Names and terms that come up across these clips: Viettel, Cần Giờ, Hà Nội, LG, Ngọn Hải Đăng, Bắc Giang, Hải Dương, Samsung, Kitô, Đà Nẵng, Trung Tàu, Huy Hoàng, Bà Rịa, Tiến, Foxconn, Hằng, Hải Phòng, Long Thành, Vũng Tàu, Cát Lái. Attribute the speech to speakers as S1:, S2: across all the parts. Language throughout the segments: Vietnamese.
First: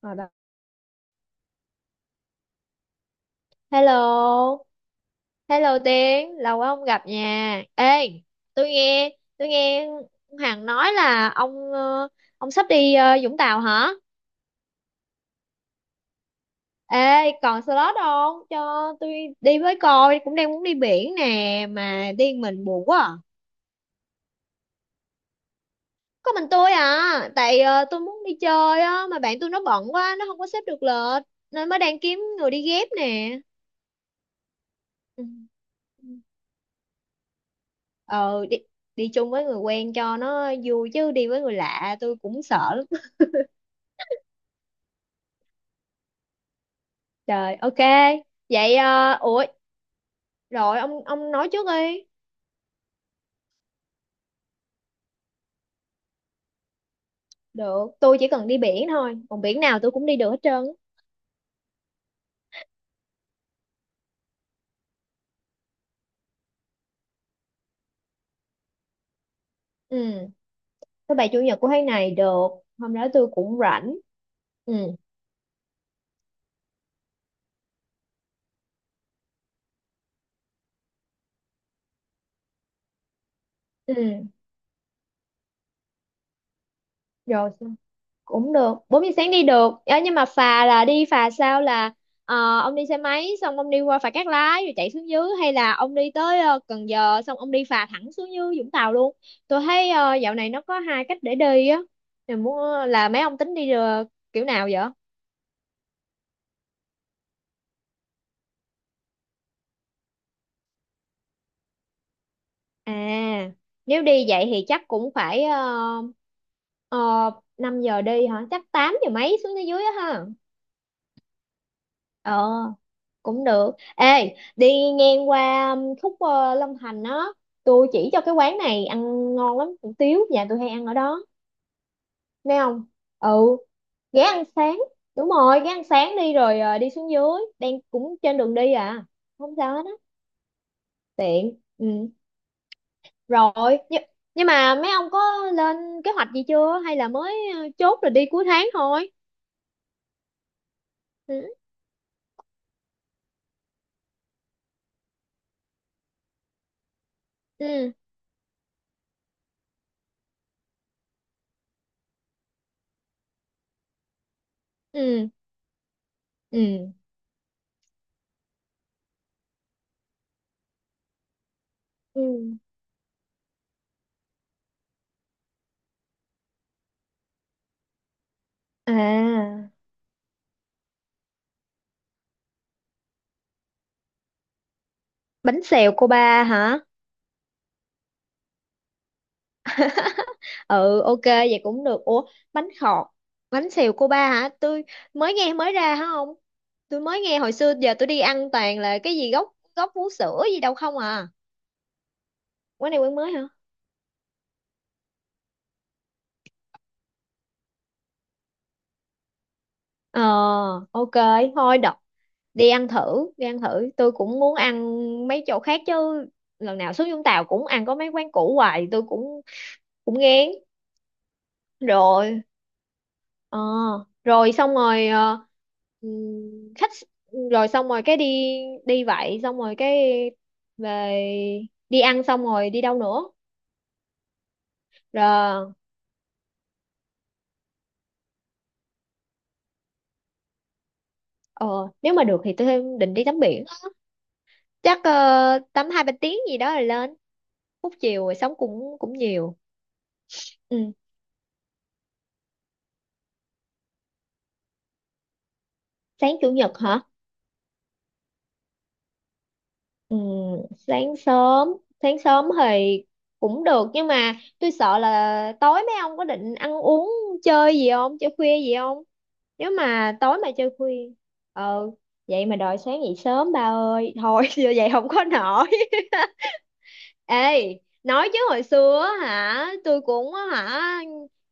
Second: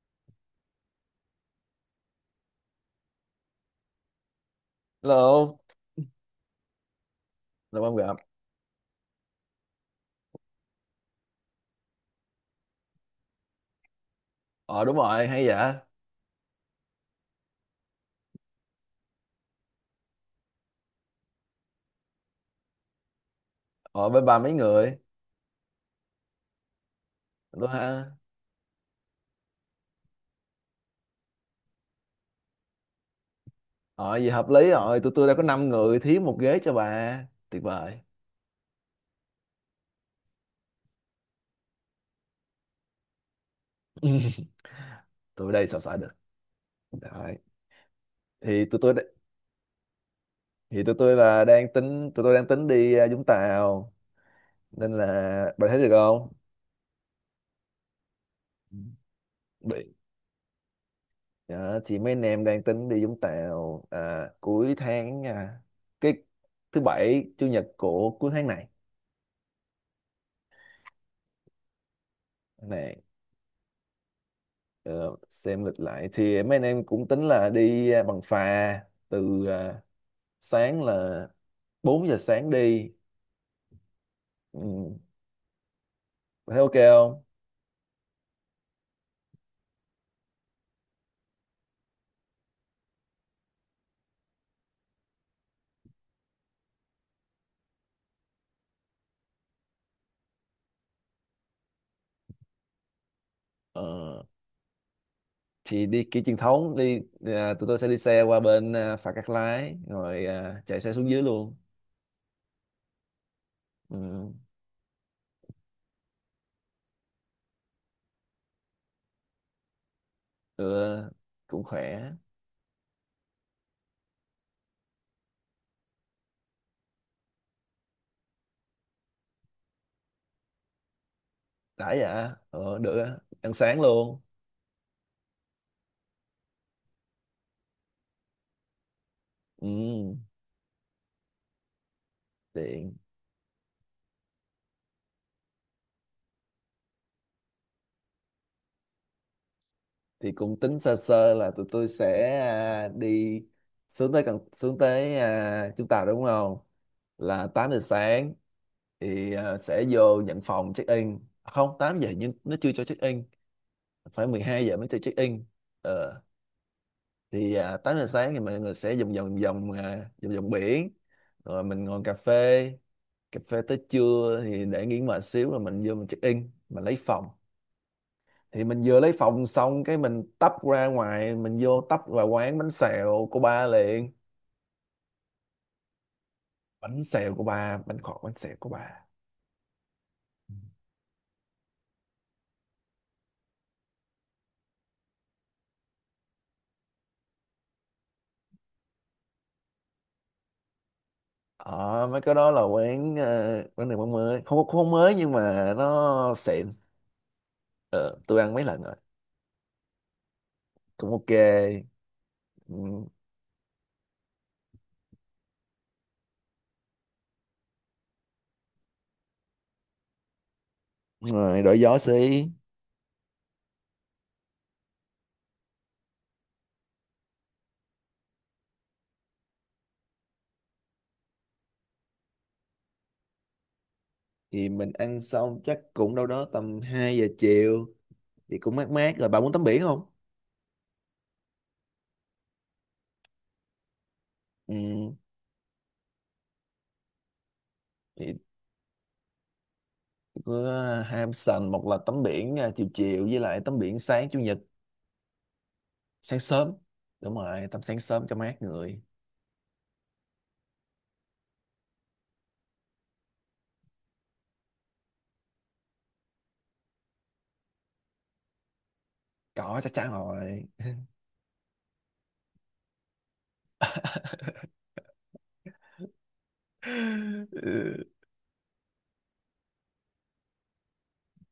S1: Ở đó. Hello,
S2: Hello,
S1: hello Tiến, lâu quá không gặp nha.
S2: lâu
S1: Ê,
S2: không gặp.
S1: tôi nghe Hằng nói là ông ông sắp đi Vũng Tàu hả?
S2: Ờ, đúng rồi, hay dạ.
S1: Ê, còn slot không? Cho tôi đi với coi, cũng đang muốn đi biển nè mà đi một mình buồn quá. À.
S2: Ờ, bên bà mấy người?
S1: Có mình tôi à, tại
S2: Tôi
S1: tôi
S2: ha.
S1: muốn đi chơi á mà bạn tôi nó bận quá, nó không có xếp được lịch nên mới đang kiếm người đi ghép nè.
S2: Ờ, vậy hợp lý rồi, tụi
S1: Ừ.
S2: tôi đã có 5 người
S1: Ừ.
S2: thiếu một ghế cho bà. Tuyệt vời.
S1: Ờ, đi đi chung với người quen cho nó vui chứ đi với người lạ tôi cũng sợ lắm.
S2: Tụi đây sao xài được. Đấy.
S1: Trời, ok
S2: Thì
S1: vậy.
S2: tụi tôi
S1: Ờ, ủa rồi
S2: thì tụi
S1: ông
S2: tôi
S1: ông
S2: là
S1: nói trước
S2: đang
S1: đi.
S2: tính tụi tôi đang tính đi Vũng Tàu, nên là bà thấy được không?
S1: Được, tôi chỉ cần đi biển thôi, còn biển nào tôi
S2: Bị.
S1: cũng đi được hết trơn á.
S2: Dạ, chị mấy anh em đang tính đi Vũng Tàu cuối tháng, cái thứ bảy chủ nhật của cuối tháng này.
S1: Ừ, thứ bảy chủ nhật của tháng này được, hôm
S2: Này.
S1: đó tôi cũng rảnh. Ừ.
S2: Ờ, xem lịch lại thì mấy anh em cũng tính là đi bằng phà, từ sáng, là 4 giờ sáng đi.
S1: Ừ.
S2: Ừ, thấy ok không?
S1: Rồi cũng được, 4 giờ sáng đi được. Ờ, nhưng mà phà là đi phà sao? Là ông đi xe máy xong ông đi qua phà Cát Lái rồi chạy xuống dưới, hay là ông đi tới Cần Giờ xong ông đi phà thẳng xuống dưới Vũng Tàu luôn? Tôi thấy dạo này nó có hai cách để đi á. Mình muốn là mấy ông tính đi
S2: ờ,
S1: kiểu nào vậy?
S2: thì đi kiểu truyền thống, đi tụi tôi sẽ đi xe qua bên phà Cát Lái rồi chạy xe xuống dưới luôn.
S1: À, nếu đi
S2: Ừ,
S1: vậy thì chắc cũng phải 5 giờ đi hả, chắc 8 giờ mấy xuống tới dưới á ha.
S2: được, cũng khỏe.
S1: Ờ, cũng được. Ê, đi ngang qua khúc Long Thành á, tôi chỉ cho cái quán này ăn ngon lắm, hủ tiếu nhà tôi hay ăn ở đó.
S2: Đã dạ,
S1: Nghe không?
S2: được á. Ăn
S1: Ừ,
S2: sáng luôn.
S1: ghé ăn sáng, đúng rồi ghé ăn sáng đi rồi đi xuống dưới, đang cũng trên đường đi à, không sao hết á.
S2: Ừ,
S1: Tiện. Ừ.
S2: tiện.
S1: Rồi, nhưng, nhưng mà mấy ông có lên kế hoạch gì chưa hay là mới chốt rồi đi cuối tháng thôi?
S2: Thì cũng tính sơ sơ
S1: Ừ.
S2: là tụi tôi sẽ đi xuống tới Trung Tàu đúng không, là tám giờ
S1: Ừ.
S2: sáng thì sẽ vô nhận phòng check in, không, 8 giờ nhưng nó chưa cho check in, phải 12 giờ mới cho check
S1: Ừ.
S2: in. ờ,
S1: Ừ,
S2: thì 8 giờ sáng thì mọi người sẽ vòng vòng vòng à, vòng vòng biển, rồi mình ngồi cà
S1: ừ.
S2: phê cà phê tới trưa, thì để nghỉ mệt xíu rồi mình vô mình check in mình lấy phòng. Thì mình vừa lấy phòng
S1: À,
S2: xong cái mình tấp ra ngoài, mình tấp vào quán bánh xèo của ba liền.
S1: bánh xèo cô ba hả?
S2: Bánh xèo của ba, bánh khọt, bánh xèo của ba.
S1: Ừ, ok vậy cũng được. Ủa, bánh khọt, bánh xèo cô ba hả? Tôi mới nghe, mới ra hả? Không, tôi mới nghe. Hồi xưa giờ tôi đi ăn toàn là cái gì gốc gốc vú sữa gì đâu không à.
S2: Ờ, mấy cái đó là
S1: Quán này quán
S2: quán
S1: mới hả?
S2: ờ, quán này quán mới, không, không mới nhưng mà nó xịn. Ờ, tôi ăn mấy lần rồi,
S1: Ờ,
S2: cũng
S1: ok.
S2: ok.
S1: Thôi đọc, đi ăn
S2: Ừ.
S1: thử đi ăn thử, tôi cũng muốn ăn mấy chỗ khác chứ. Lần nào xuống Vũng Tàu cũng ăn có mấy quán cũ hoài, tôi cũng cũng ngán
S2: Đúng rồi, đổi gió
S1: rồi.
S2: xí.
S1: Ờ, rồi xong rồi ờ, khách rồi xong rồi cái đi đi vậy xong rồi cái về. Đi ăn xong rồi đi đâu nữa?
S2: Thì mình ăn xong
S1: Rồi,
S2: chắc cũng đâu đó tầm 2 giờ chiều, thì cũng mát mát rồi, bà muốn tắm biển không?
S1: ờ, nếu mà được thì tôi định đi tắm biển, chắc
S2: Ừ.
S1: tắm 2 3 tiếng gì đó rồi lên. Phút chiều
S2: Thì
S1: rồi sống cũng cũng nhiều.
S2: có
S1: Ừ.
S2: ham sành, một là tắm biển chiều chiều, với lại tắm biển sáng chủ nhật,
S1: Sáng
S2: sáng
S1: chủ
S2: sớm.
S1: nhật hả?
S2: Đúng rồi, tắm sáng sớm cho mát người.
S1: Ừ, sáng sớm. Sáng sớm thì cũng được, nhưng mà tôi sợ là tối mấy ông có định ăn uống chơi gì không, chơi khuya gì không? Nếu
S2: Có, chắc chắn
S1: mà tối mà
S2: rồi.
S1: chơi khuya, ờ, vậy mà đòi sáng dậy sớm, ba ơi thôi giờ vậy không có nổi. Ê,
S2: Ừ,
S1: nói chứ hồi xưa á hả, tôi cũng á hả,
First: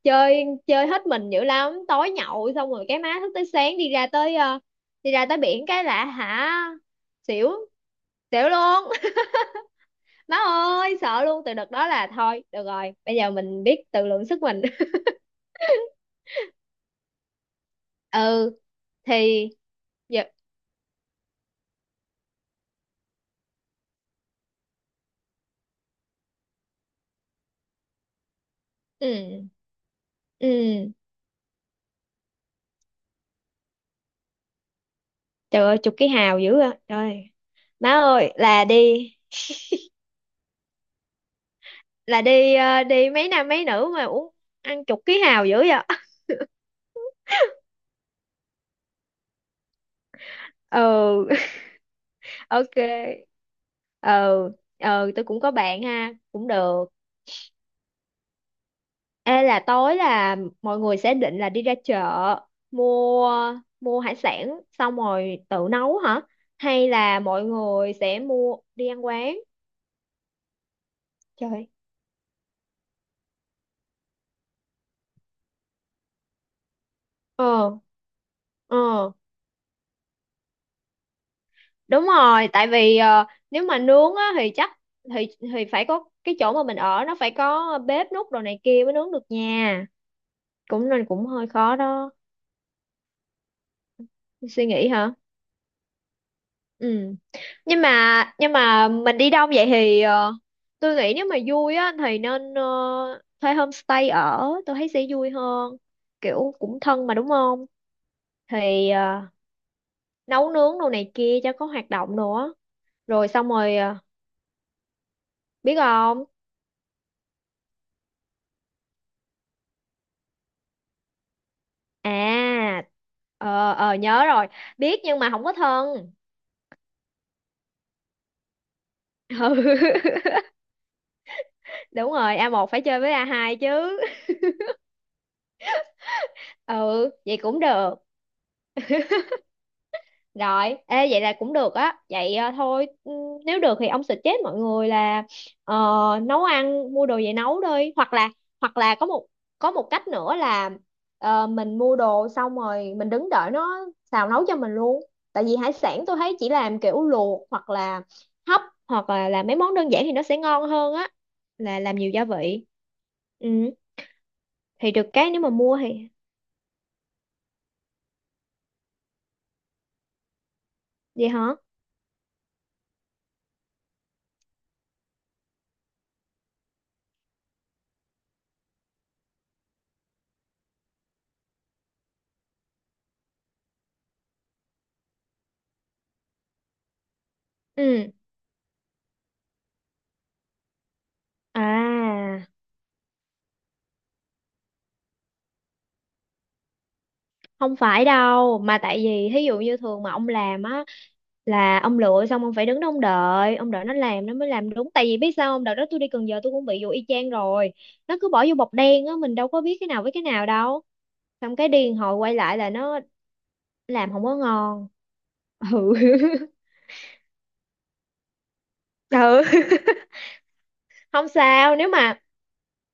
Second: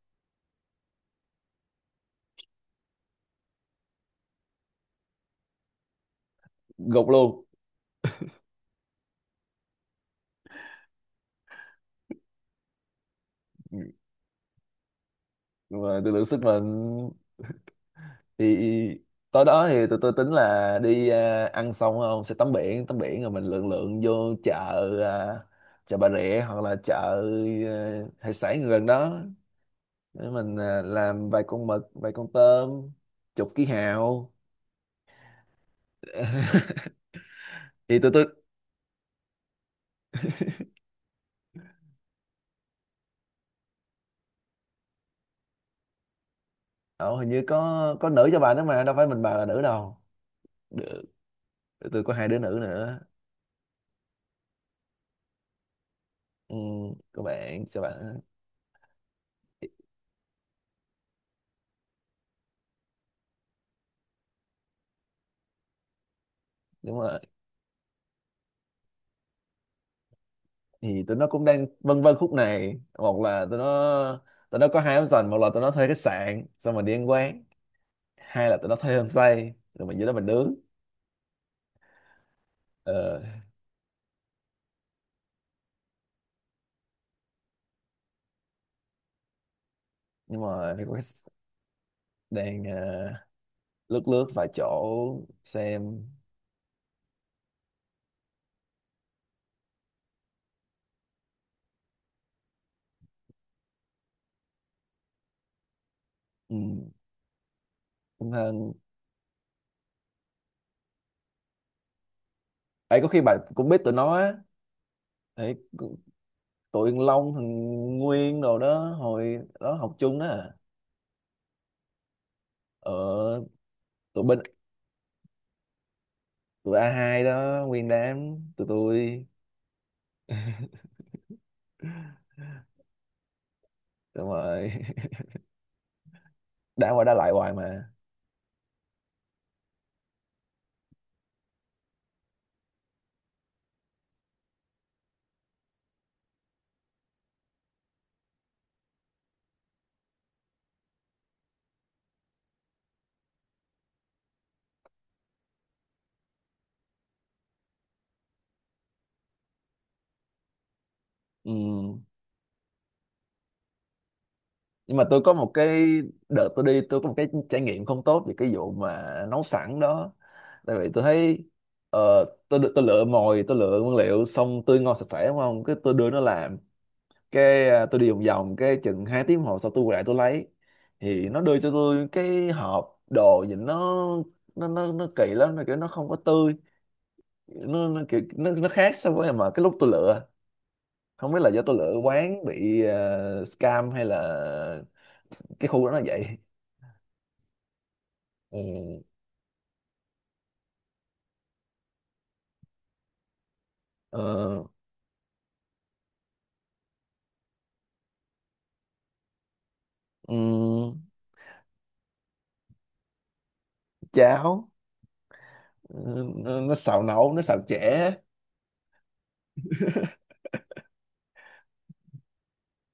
S1: chơi chơi hết mình dữ lắm, tối nhậu xong rồi cái má thức tới sáng, đi ra tới đi ra tới biển cái lạ hả.
S2: gục luôn.
S1: Xỉu, xỉu luôn. Má ơi sợ luôn, từ đợt đó là thôi được rồi, bây giờ mình biết tự lượng sức mình.
S2: Mà tôi lượng sức mình.
S1: Ừ
S2: Thì tối
S1: thì
S2: đó thì tụi tôi
S1: giờ,
S2: tính là đi ăn xong không sẽ tắm biển, tắm biển rồi mình lượn lượn vô chợ, à, chợ Bà Rịa hoặc là chợ hải sản gần đó,
S1: ừ.
S2: để mình
S1: Ừ.
S2: làm vài con mực, vài con tôm, chục ký hào.
S1: Trời ơi, chục cái hào dữ à trời. Má
S2: Thì tụi tôi,
S1: ơi, là đi, là đi đi mấy nam mấy nữ mà uống ăn chục ký hào dữ vậy?
S2: ờ, hình như có nữ cho bà nữa, mà đâu phải mình bà là nữ đâu.
S1: Ừ.
S2: Tụi tôi có hai đứa nữ nữa.
S1: Ok. Ừ. Ừ, tôi cũng có bạn ha, cũng
S2: Ừ,
S1: được.
S2: các bạn, các bạn.
S1: Ê, là tối là mọi người sẽ định là đi ra chợ mua, mua hải sản xong rồi tự nấu hả? Hay
S2: Đúng rồi.
S1: là mọi người sẽ mua đi ăn quán?
S2: Thì tụi nó cũng đang
S1: Trời.
S2: vân vân khúc này, một là tụi nó có hai option, một là tụi nó thuê khách sạn xong rồi đi ăn quán,
S1: Ờ,
S2: hai là tụi nó
S1: ờ,
S2: thuê homestay rồi mình dưới đó mình nướng.
S1: đúng rồi, tại vì
S2: ờ,
S1: nếu mà nướng á thì chắc, thì phải có cái chỗ mà mình ở nó phải có bếp nút đồ này kia mới nướng được nha.
S2: nhưng mà thì
S1: Cũng
S2: có cái
S1: nên, cũng hơi khó đó.
S2: đang lướt lướt vài
S1: Suy
S2: chỗ
S1: nghĩ hả?
S2: xem.
S1: Ừ. Nhưng mà mình đi đông vậy thì tôi nghĩ nếu mà vui á thì nên thuê homestay ở, tôi thấy sẽ vui hơn, kiểu cũng
S2: Ừ,
S1: thân mà đúng không?
S2: cũng hơn.
S1: Thì nấu nướng đồ này kia cho có hoạt động nữa.
S2: Ấy, có khi
S1: Rồi
S2: bà
S1: xong
S2: cũng
S1: rồi
S2: biết tụi nó á. Ấy,
S1: biết không.
S2: tụi Long, thằng Nguyên đồ đó, hồi đó học chung đó à.
S1: À,
S2: ờ
S1: ờ ờ
S2: Tụi
S1: nhớ
S2: bên,
S1: rồi, biết nhưng mà không có thân.
S2: tụi a hai đó, nguyên đám tụi tôi.
S1: Ừ, đúng rồi, a một phải chơi với a hai chứ.
S2: Đúng rồi. Đã qua
S1: Ừ,
S2: đã lại
S1: vậy
S2: hoài
S1: cũng
S2: mà.
S1: được. Rồi, ê, vậy là cũng được á. Vậy nếu được thì ông suggest mọi người là ờ, nấu ăn, mua đồ về nấu đi. Hoặc là, hoặc là có một có một cách nữa là mình mua đồ xong rồi mình đứng đợi nó xào nấu cho mình luôn. Tại vì hải sản tôi thấy chỉ làm kiểu luộc hoặc là hấp, hoặc là làm mấy món đơn giản thì nó sẽ ngon hơn á.
S2: Ừ.
S1: Là làm nhiều gia vị. Ừ, thì
S2: Nhưng mà
S1: được
S2: tôi
S1: cái
S2: có
S1: nếu mà
S2: một
S1: mua
S2: cái,
S1: thì,
S2: đợt tôi đi tôi có một cái trải nghiệm không tốt về cái vụ mà nấu sẵn đó. Tại vì tôi
S1: vậy
S2: thấy,
S1: hả?
S2: ờ, tôi lựa mồi, tôi lựa nguyên liệu xong tươi ngon sạch sẽ đúng không, cái tôi đưa nó làm, cái tôi đi vòng vòng cái chừng 2 tiếng hồ sau tôi quay lại tôi lấy, thì nó đưa cho tôi cái hộp đồ nhìn nó kỳ lắm, nó kiểu nó không có tươi, nó
S1: Ừ.
S2: kiểu nó khác so với mà cái lúc tôi lựa. Không biết là do tôi lựa
S1: À.
S2: quán bị scam hay là cái khu đó nó vậy.
S1: Không phải đâu, mà tại
S2: Ừ.
S1: vì thí dụ như thường mà ông làm á là ông lựa xong ông phải đứng đó ông đợi, ông đợi nó làm nó mới
S2: Ờ.
S1: làm đúng. Tại vì biết sao không, đợt đó tôi đi Cần Giờ tôi cũng bị vụ y chang rồi, nó cứ bỏ vô bọc đen á, mình đâu có biết cái nào với cái nào đâu,
S2: ừm,
S1: xong cái điên hồi quay lại là nó làm không có
S2: Cháo.
S1: ngon. Ừ.
S2: Ừ, nó xào nấu, nó xào chẻ.
S1: Ừ, không sao. Nếu mà,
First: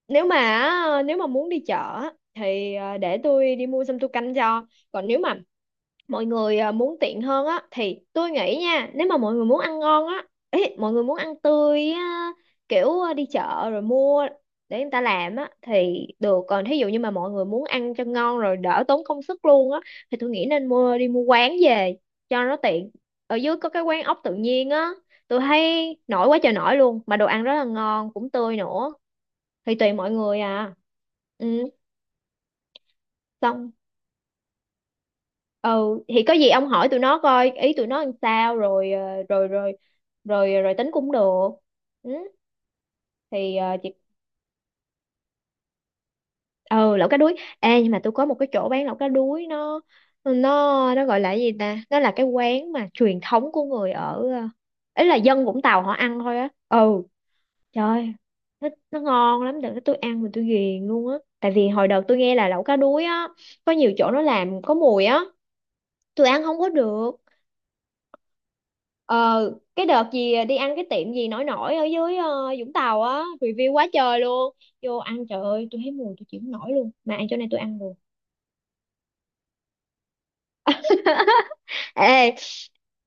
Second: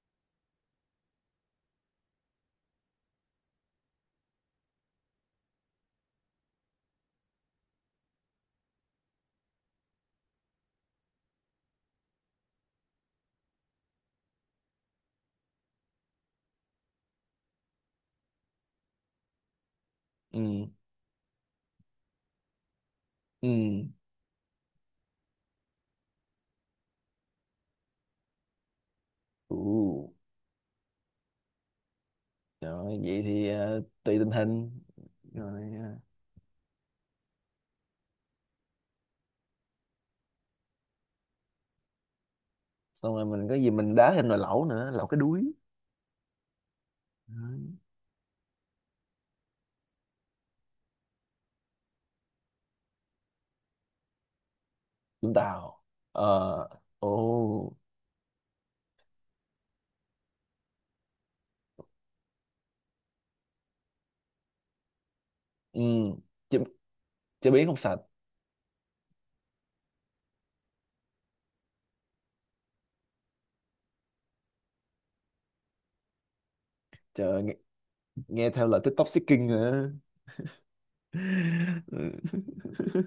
S1: nếu mà á, nếu mà muốn đi chợ á, thì để tôi đi mua xong tôi canh cho. Còn nếu mà mọi người muốn tiện hơn á thì tôi nghĩ nha, nếu mà mọi người muốn ăn ngon á, ý, mọi người muốn ăn tươi á, kiểu đi chợ rồi mua để người ta làm á thì được. Còn thí dụ như mà mọi người muốn ăn cho ngon rồi đỡ tốn công sức luôn á thì tôi nghĩ nên
S2: Ừ,
S1: mua, đi mua quán về cho nó tiện. Ở dưới có cái
S2: ừ.
S1: quán ốc tự nhiên á, tôi thấy nổi quá trời nổi luôn, mà đồ ăn rất là ngon, cũng tươi nữa.
S2: Ừ.
S1: Thì tùy mọi người à. Ừ.
S2: Rồi, vậy thì
S1: Xong.
S2: tùy tình hình. Rồi,
S1: Ờ, thì có gì ông hỏi tụi nó coi ý tụi nó làm sao rồi ờ, rồi rồi rồi rồi tính cũng được. Ừ,
S2: xong rồi mình có
S1: thì
S2: gì
S1: chị,
S2: mình đá thêm nồi lẩu nữa, lẩu cái đuối.
S1: ừ, lẩu cá đuối.
S2: Đấy.
S1: Ê, nhưng mà tôi có một cái chỗ bán lẩu cá đuối, nó nó gọi là cái gì ta, nó là cái quán mà truyền thống của người ở ấy, là
S2: Vũng
S1: dân Vũng
S2: Tàu.
S1: Tàu họ ăn thôi á.
S2: Ờ.
S1: Ừ.
S2: Ồ.
S1: Trời, nó ngon lắm, đừng, tôi ăn mà tôi ghiền luôn á. Tại vì hồi đầu tôi nghe là lẩu cá đuối á, có nhiều chỗ nó làm có mùi á,
S2: Ừ.
S1: tôi ăn
S2: chế,
S1: không có được.
S2: chế biến không sạch.
S1: Ờ, cái đợt gì đi ăn cái tiệm gì nổi nổi ở dưới Vũng Tàu á, review quá trời luôn. Vô ăn, trời ơi, tôi thấy mùi tôi chịu không nổi luôn. Mà ăn chỗ
S2: Trời,
S1: này tôi ăn được.
S2: nghe theo lời TikTok seeking hả?
S1: Ê,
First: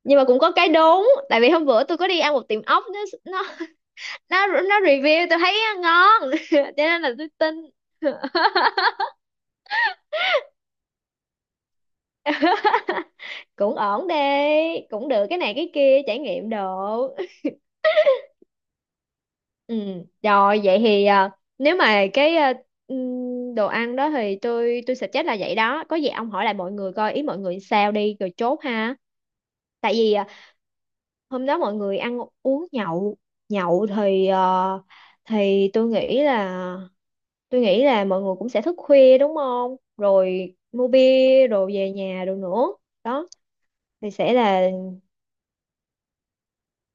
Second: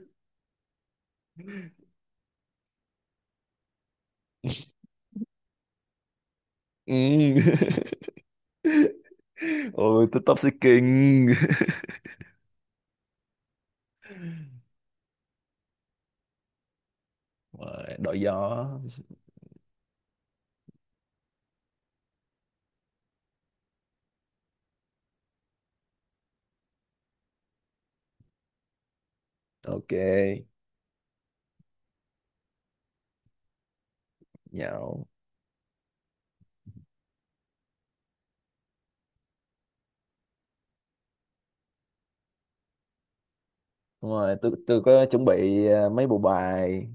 S1: nhưng mà cũng có cái đúng, tại vì hôm bữa tôi có đi ăn một tiệm ốc, nó review tôi thấy ngon. Cho nên là tôi
S2: Ừ.
S1: tin.
S2: Ôi, TikTok seeking.
S1: Cũng ổn đi, cũng được, cái này cái kia trải nghiệm đồ.
S2: Rồi đổi gió.
S1: Ừ, rồi vậy thì nếu mà cái đồ ăn đó thì tôi suggest là vậy đó. Có gì ông hỏi lại mọi người coi ý mọi người sao đi rồi chốt ha. Tại vì
S2: Ok.
S1: hôm đó mọi người ăn uống nhậu, nhậu thì
S2: Nhậu.
S1: thì tôi nghĩ là mọi người cũng sẽ thức khuya đúng không? Rồi mua bia rồi về nhà rồi nữa. Đó
S2: Đúng
S1: thì sẽ
S2: rồi, tôi
S1: là
S2: tôi có chuẩn bị mấy bộ bài,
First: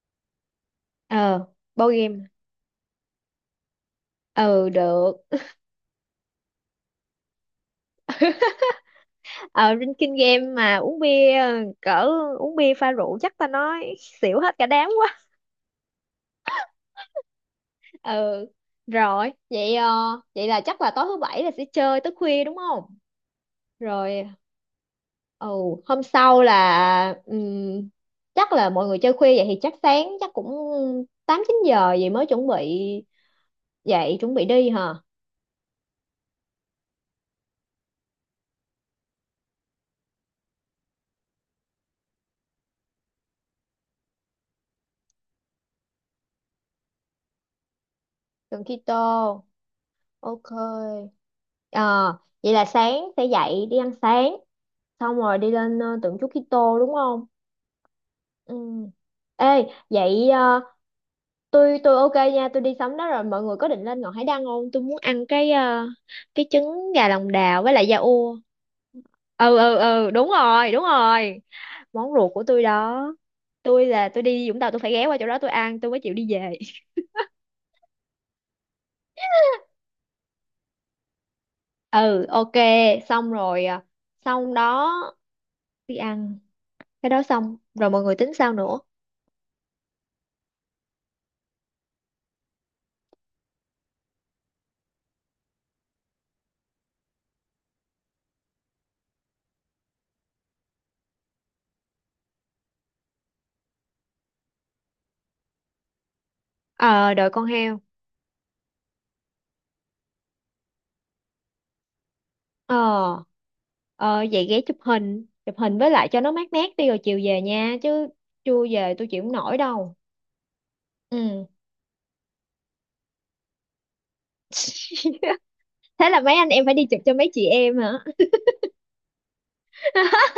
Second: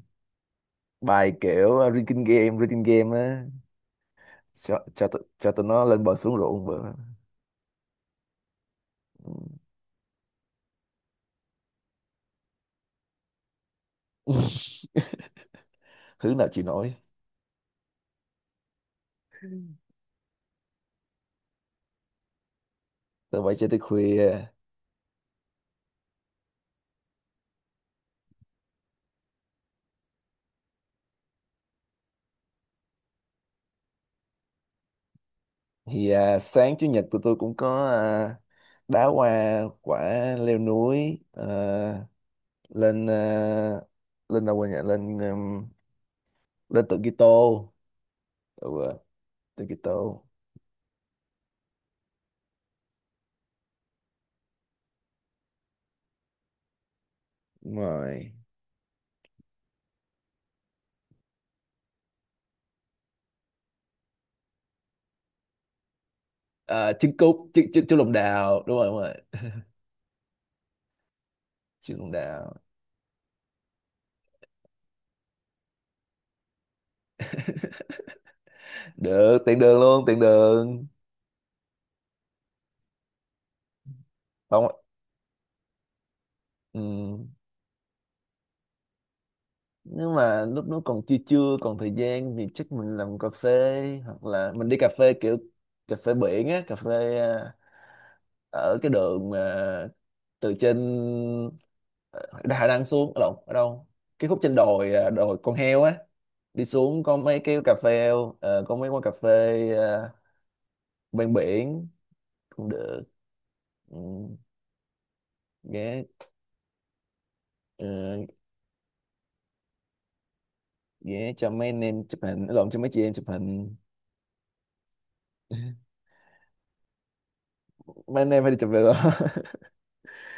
S2: bài
S1: ờ
S2: kiểu
S1: board
S2: reading
S1: game.
S2: game, reading game á,
S1: Ừ được.
S2: cho tụi nó lên bờ xuống ruộng bữa. Ừ.
S1: Ở trên kinh game mà uống bia, ờ, cỡ uống bia pha rượu chắc ta nói xỉu hết cả đám quá.
S2: Thứ nào chịu nổi.
S1: Ừ, rồi vậy vậy là chắc là tối thứ bảy là sẽ chơi tới khuya đúng không?
S2: Tôi phải chơi tới
S1: Rồi.
S2: khuya.
S1: Ừ. Hôm sau là chắc là mọi người chơi khuya vậy thì chắc sáng chắc cũng 8 9 giờ vậy mới chuẩn bị dậy chuẩn bị đi hả?
S2: Thì sáng chủ nhật tụi tôi cũng có đá hoa quả, leo núi lên lên đâu quên nhỉ, lên lên tượng Kitô.
S1: Cần
S2: Ừ,
S1: keto.
S2: tượng Kitô.
S1: Ok. Ờ, vậy là sáng sẽ dậy đi ăn sáng xong rồi đi lên tượng Chúa Kitô đúng không?
S2: Đúng rồi.
S1: Ừ. Ê, vậy tôi ok nha, tôi đi sắm đó. Rồi mọi người có định lên Ngọn Hải Đăng không? Tôi muốn ăn cái cái trứng gà
S2: Trứng
S1: lòng
S2: cút,
S1: đào
S2: trứng
S1: với
S2: trứng
S1: lại da
S2: trứng lòng
S1: ua.
S2: đào, đúng rồi, đúng rồi.
S1: Ừ, đúng rồi, đúng rồi.
S2: Trứng lòng
S1: Món ruột của
S2: đào.
S1: tôi đó. Tôi là tôi đi Vũng Tàu tôi phải ghé qua chỗ đó tôi ăn tôi mới chịu đi về.
S2: Được, tiện đường luôn, tiện đường.
S1: Ừ, ok, xong rồi. Ờ, Xong
S2: Không.
S1: đó, đi ăn
S2: Ừ.
S1: cái đó xong rồi mọi người tính sao nữa?
S2: Nếu mà lúc nó còn chưa chưa còn thời gian, thì chắc mình làm cà phê, hoặc là mình đi cà phê kiểu cà phê biển á, cà phê ở cái đường từ trên Đà Nẵng xuống, lộn, ở đâu, cái khúc trên đồi, đồi con heo á, đi xuống
S1: Ờ,
S2: có
S1: đợi
S2: mấy
S1: con
S2: cái cà
S1: heo.
S2: phê. Có mấy quán cà phê, ờ, bên biển cũng được.
S1: Ờ
S2: Ừ,
S1: ờ, vậy ghé chụp hình với
S2: ghé.
S1: lại cho nó mát mát đi rồi chiều về nha
S2: ờ,
S1: chứ, chưa về tôi chịu không nổi đâu.
S2: Ghé
S1: Ừ.
S2: cho mấy anh em chụp hình, lộn, cho mấy chị em chụp hình.
S1: Thế là mấy anh em phải đi chụp cho mấy chị em hả?
S2: Mấy anh em phải đi chụp, được rồi.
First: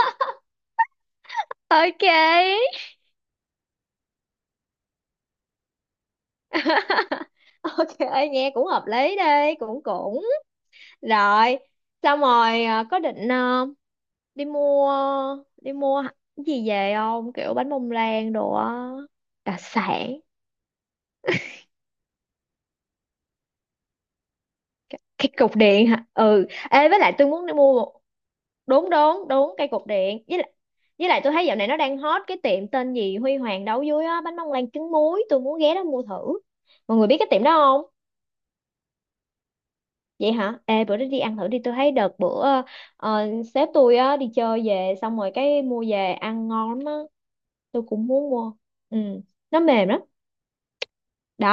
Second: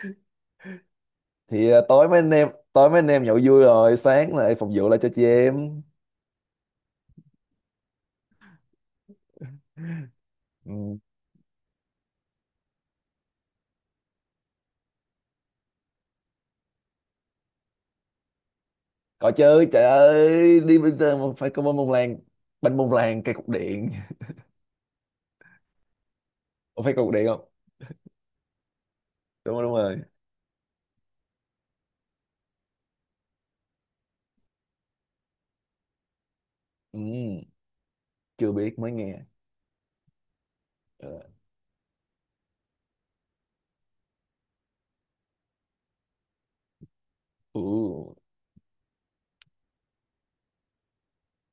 S2: Thì
S1: Ok.
S2: tối mấy anh em nhậu vui rồi sáng lại phục vụ lại cho chị em.
S1: Ok, nghe cũng hợp lý, đi cũng cũng
S2: Ừ.
S1: rồi. Xong rồi có định đi mua, đi mua cái gì về không, kiểu bánh bông lan đồ á,
S2: Có
S1: đặc
S2: chứ, trời
S1: sản.
S2: ơi, đi bây giờ mà phải có bánh bông lan. Bánh bông lan cây cục điện.
S1: Cái cục điện hả? Ừ,
S2: Ủa,
S1: ê
S2: phải
S1: với
S2: cây cục
S1: lại
S2: điện
S1: tôi muốn
S2: không?
S1: đi mua, đúng đúng
S2: Đúng
S1: đúng
S2: rồi,
S1: cây
S2: đúng
S1: cột
S2: rồi.
S1: điện, với lại, với lại tôi thấy dạo này nó đang hot cái tiệm tên gì Huy Hoàng đấu dưới á, bánh bông lan trứng muối, tôi muốn ghé đó mua thử. Mọi người biết cái tiệm
S2: Ừ,
S1: đó không?
S2: chưa biết, mới nghe.
S1: Vậy hả? Ê, bữa đó đi
S2: Ờ,
S1: ăn thử đi, tôi thấy đợt bữa ờ, sếp tôi á đi chơi về xong rồi cái mua về ăn ngon lắm á, tôi cũng
S2: ừ.
S1: muốn mua. Ừ, nó mềm lắm.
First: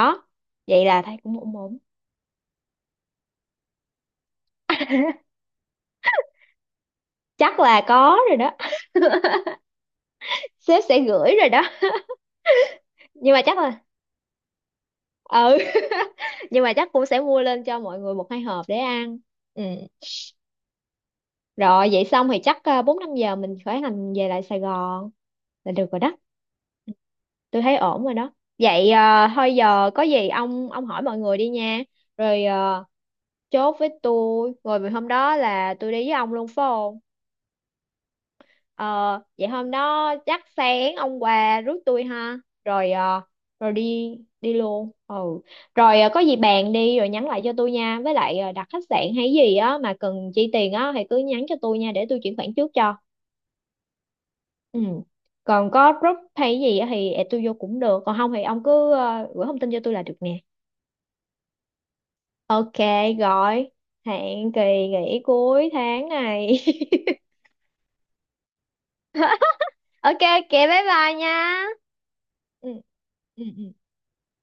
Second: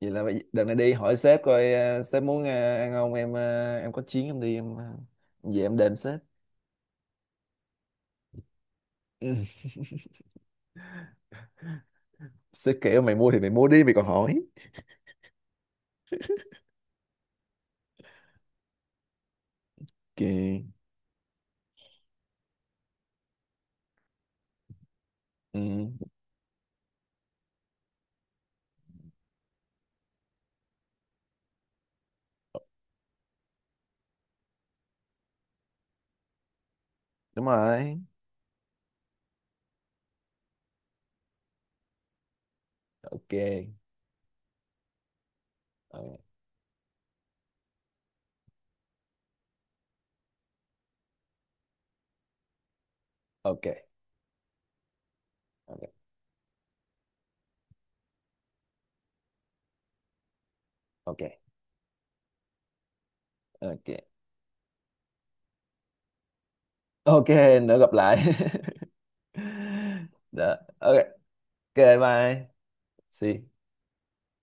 S2: Vậy là đợt này
S1: vậy
S2: đi
S1: là
S2: hỏi
S1: thấy
S2: sếp
S1: cũng ổn
S2: coi,
S1: ổn.
S2: sếp muốn ăn không, em em có chuyến em đi, về em đền sếp.
S1: Chắc là có rồi đó.
S2: Ừ.
S1: Sếp sẽ gửi rồi đó.
S2: Sếp kêu mày mua
S1: Nhưng
S2: thì
S1: mà
S2: mày
S1: chắc
S2: mua
S1: là,
S2: đi, mày còn hỏi.
S1: ừ, nhưng mà chắc cũng sẽ mua lên cho mọi người 1 2 hộp để ăn. Ừ.
S2: Kì.
S1: Rồi vậy xong thì chắc 4 5 giờ mình khởi hành về lại Sài Gòn
S2: Ừ.
S1: là được rồi đó. Tôi thấy ổn rồi đó. Vậy thôi giờ có gì ông hỏi mọi người đi nha. Rồi chốt với tôi, rồi vì hôm đó là tôi đi với ông luôn phải không?
S2: Đúng rồi.
S1: Ờ, vậy hôm đó chắc sáng ông qua rước tôi ha. Rồi à,
S2: Ok.
S1: rồi đi đi luôn. Ừ.
S2: Ờ,
S1: Rồi có gì bàn đi rồi nhắn lại cho tôi nha. Với lại đặt khách sạn hay gì á mà cần chi tiền á thì cứ nhắn cho tôi nha, để tôi chuyển khoản trước cho.
S2: ok.
S1: Ừ. Còn có
S2: Ok,
S1: group hay gì á thì add tôi vô cũng được. Còn không thì ông cứ gửi thông tin cho tôi là được nè.
S2: ok,
S1: Ok, gọi.
S2: ok,
S1: Hẹn kỳ nghỉ cuối tháng này.
S2: ok, Nữa gặp lại.
S1: Ok ok
S2: Đó,
S1: bye
S2: ok.
S1: bye nha.
S2: Ok, bye,
S1: Ừ. Ừ.
S2: see.
S1: Ừ.